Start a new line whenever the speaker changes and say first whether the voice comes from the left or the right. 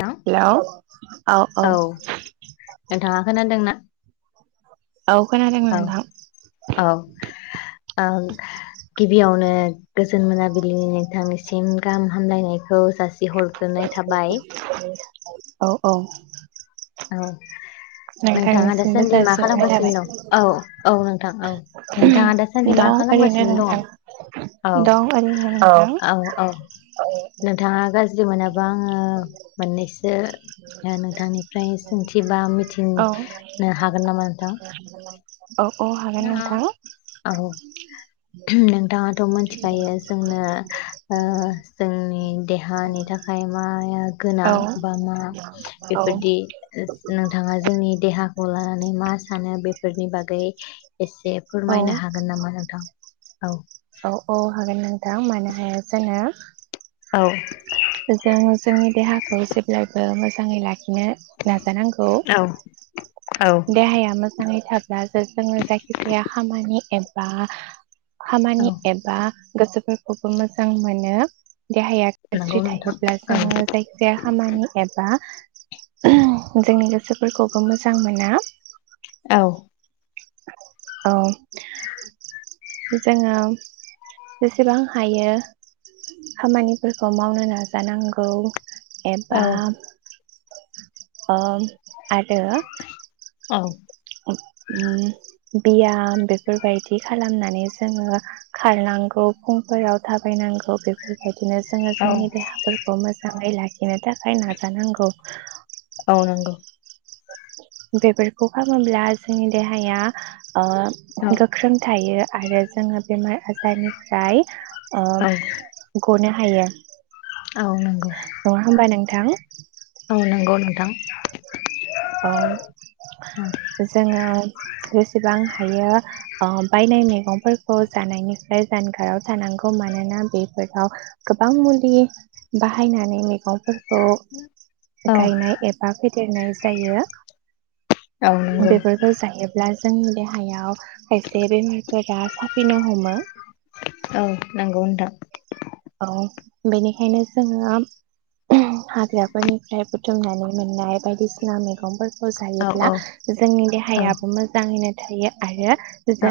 left: थां
right: औ औ।
left: नोंथाङा खोनादोंना?
right: औ खोनादों
left: औ
right: नोंथां।
left: औ ओ गिबियावनो गोजोन मोनाबिलिनि नोंथांनिसिम गाहाम हामलायनाय खौ जासि हरग्रोनाय थाबाय।
right: औ औ।
left: औ। नोंथाङा
right: नोंथांनिसिमबो
left: दासान्दि मा
right: जासिहरनाय
left: खालामगासिनो
right: थाबाय
left: दं? औ औ नोंथां औ नोंथाङा दासान्दि मा
right: दं ओरैनो
left: खालामगासिनो दङ?
right: नोंथां
left: औ
right: दं ओरैनो नोंथां
left: औ औ नोंथाङा गाज ज्रि मोनोबा आङो मोननैसो
right: [unintelligible]
left: ओ नोंथांनिफ्राय सोंथि बा
right: औ
left: मिथिनो हागोन नामा
right: औ औ हागोन नोंथां।
left: नोंथाङा थ' मोन्थिखायो जोंनो ओ जोंनि देहानि थाखाय माया गोनां
right: औ
left: बा मा बेफोरदि नोंथाङा जोंनि देहा खौ लानानै मा सानो बेफोरनि बागै एसे
right: औ
left: फोरमायनो हागोन नामा नोंथां? औ।
right: औ औ हागोन नों थां मानो हाया जानो।
left: औ।
right: जों जोंनि देहाखौ जेब्लायबो मोजाङै लाखि- नो नाजानांगौ।
left: औ औ
right: देहाया मोजाङै था- ब्लासो जोङो जायखिजाया खामानि एबा खामानि एबा गोसोफोरखौबो मोजां मोनो। देहाया
left: नंगौ
right: गाज्रि
left: नोंथां
right: थायोब्ला
left: औ
right: जोङो जायखिजाया खामानि एबा- उहम जोंनि गोसोफोरखौबो मोजां मो- ना।
left: औ।
right: औ। जोङो जेसेबां हायो खामानिफोरखौ मावनो नाजानांगौ।
left: औ
right: एबा। अ आरो।
left: औ।
right: उम बियाम बेफोरबायदि खालामनानै जोङो खारनांगौ फुंफोराव थाबायनांगौ बेफोरबा यदिनो जोङो
left: औ
right: जोंनि देहाफोरखौ मोजाङै लाखि- नो थाखाय नाजानांगौ।
left: औ नंगौ।
right: बेफोरखौ खालामोब्ला जोंनि देहाया। ओ
left: औ
right: गोख्रों थायो। आरो जोङो बेमार आजारनिफ्राय- ओ गनो- हाया [unintelligible]
left: औ नंगौ।
right: थां।
left: औ नंगौ नोंथां।
right: औ जोङो जेसेबां हायो ओ बायनाय मैगंफोरखौ जानायनिफ्राय जानगाराव थानांगौ, मानोना बेफोराव गोबां मुलि बाहायनानै मैगंफोर खौ
left: औ
right: गायनाय एबा फेदेरनाय ज जायो
left: औ नंगौ
right: बेफोरखौ जायोब्ला जोंनि देहायाव खायसे बेमारफोरा साफिनो हमो।
left: औ नोंगौ नोंथां।
right: औ बेनिखायनो जोङो आम हाग्राफोरनिफ्राय बुथुमनानै मोननाय बायदिसिना मैग गंफोरखौ
left: औ
right: जायोब्ला
left: औ
right: जोंनि
left: औ
right: देहायाबो मोजाङैनो थायो आरो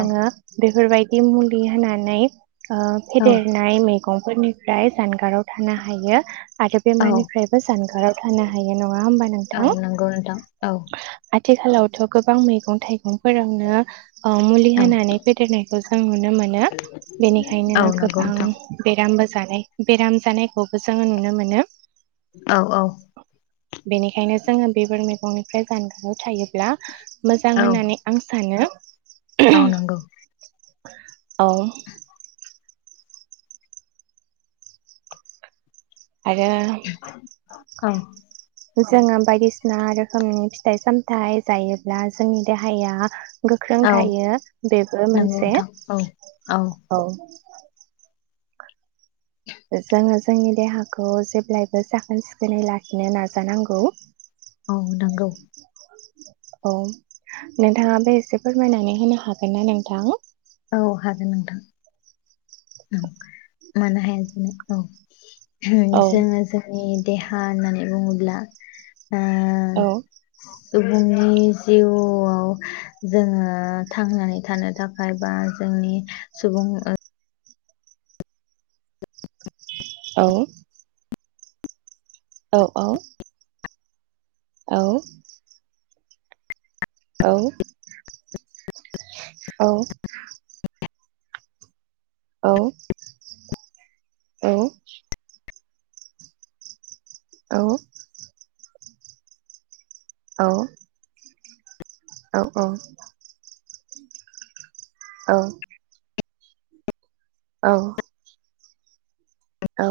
left: औ
right: बेफोरबायद बि मुलि होनानै ओ
left: औ
right: फेदेरनाय मैग फोरनिफ्राय जानगाराव थानो हायो। आरो
left: औ
right: बेमारनिफ्रायबो जानगाराव थानो हायो नङा होमबा
left: औ
right: नोंथां?
left: नंगौ नोंथां औ
right: आथ आथिखालावथ' गोबां मैगं थाइगंफोरावनो ओ मुलि
left: औ
right: होनानै फेदेरनायखौ जों नुनो मोनो
left: औ
right: बेनिखायनो
left: नंगौ
right: गोबां
left: नोंथां
right: आमबो जानाय बेराम जानायखौबो जोङो नुनो मोनो।
left: औ औ
right: बेनिखायनो जोङो बेबार मैगंनिफ्राय जानगाराव थायो ब ब्ला मोजां
left: औ
right: होननानै आं सानो।
left: औ नंगौ।
right: औ आरो
left: औ
right: जोङो बायदिसिना आरो रोखोमनि फिथाइ सामथाय जायोब्ला जोंनि देहाया गोख्रों
left: औ
right: थायो बेबो
left: नंगौ
right: मोनसे
left: नोंथां औ
right: औ ओ जोङो जोंनि देहाखौ जेब्लायबो साखोन सिखोनै लाखिनो नाजानांगौ।
left: औ नंगौ।
right: औ नोंथाङा बे एसे फोरमायनानै होनो हागोन ना नोंथां?
left: औ हागोन नोंथां ओं मानो हाया जानो औ जोङो जोंनि देहा होननानै बुङोब ब्ला ओ
right: औ
left: स सुबुंनि जिउआव जोङो थांनानै थानो थाख बायबा जोंनि सुबुं ओ
right: औ औ औ औ औ औ औ औ औ औ औ औ औ औ औ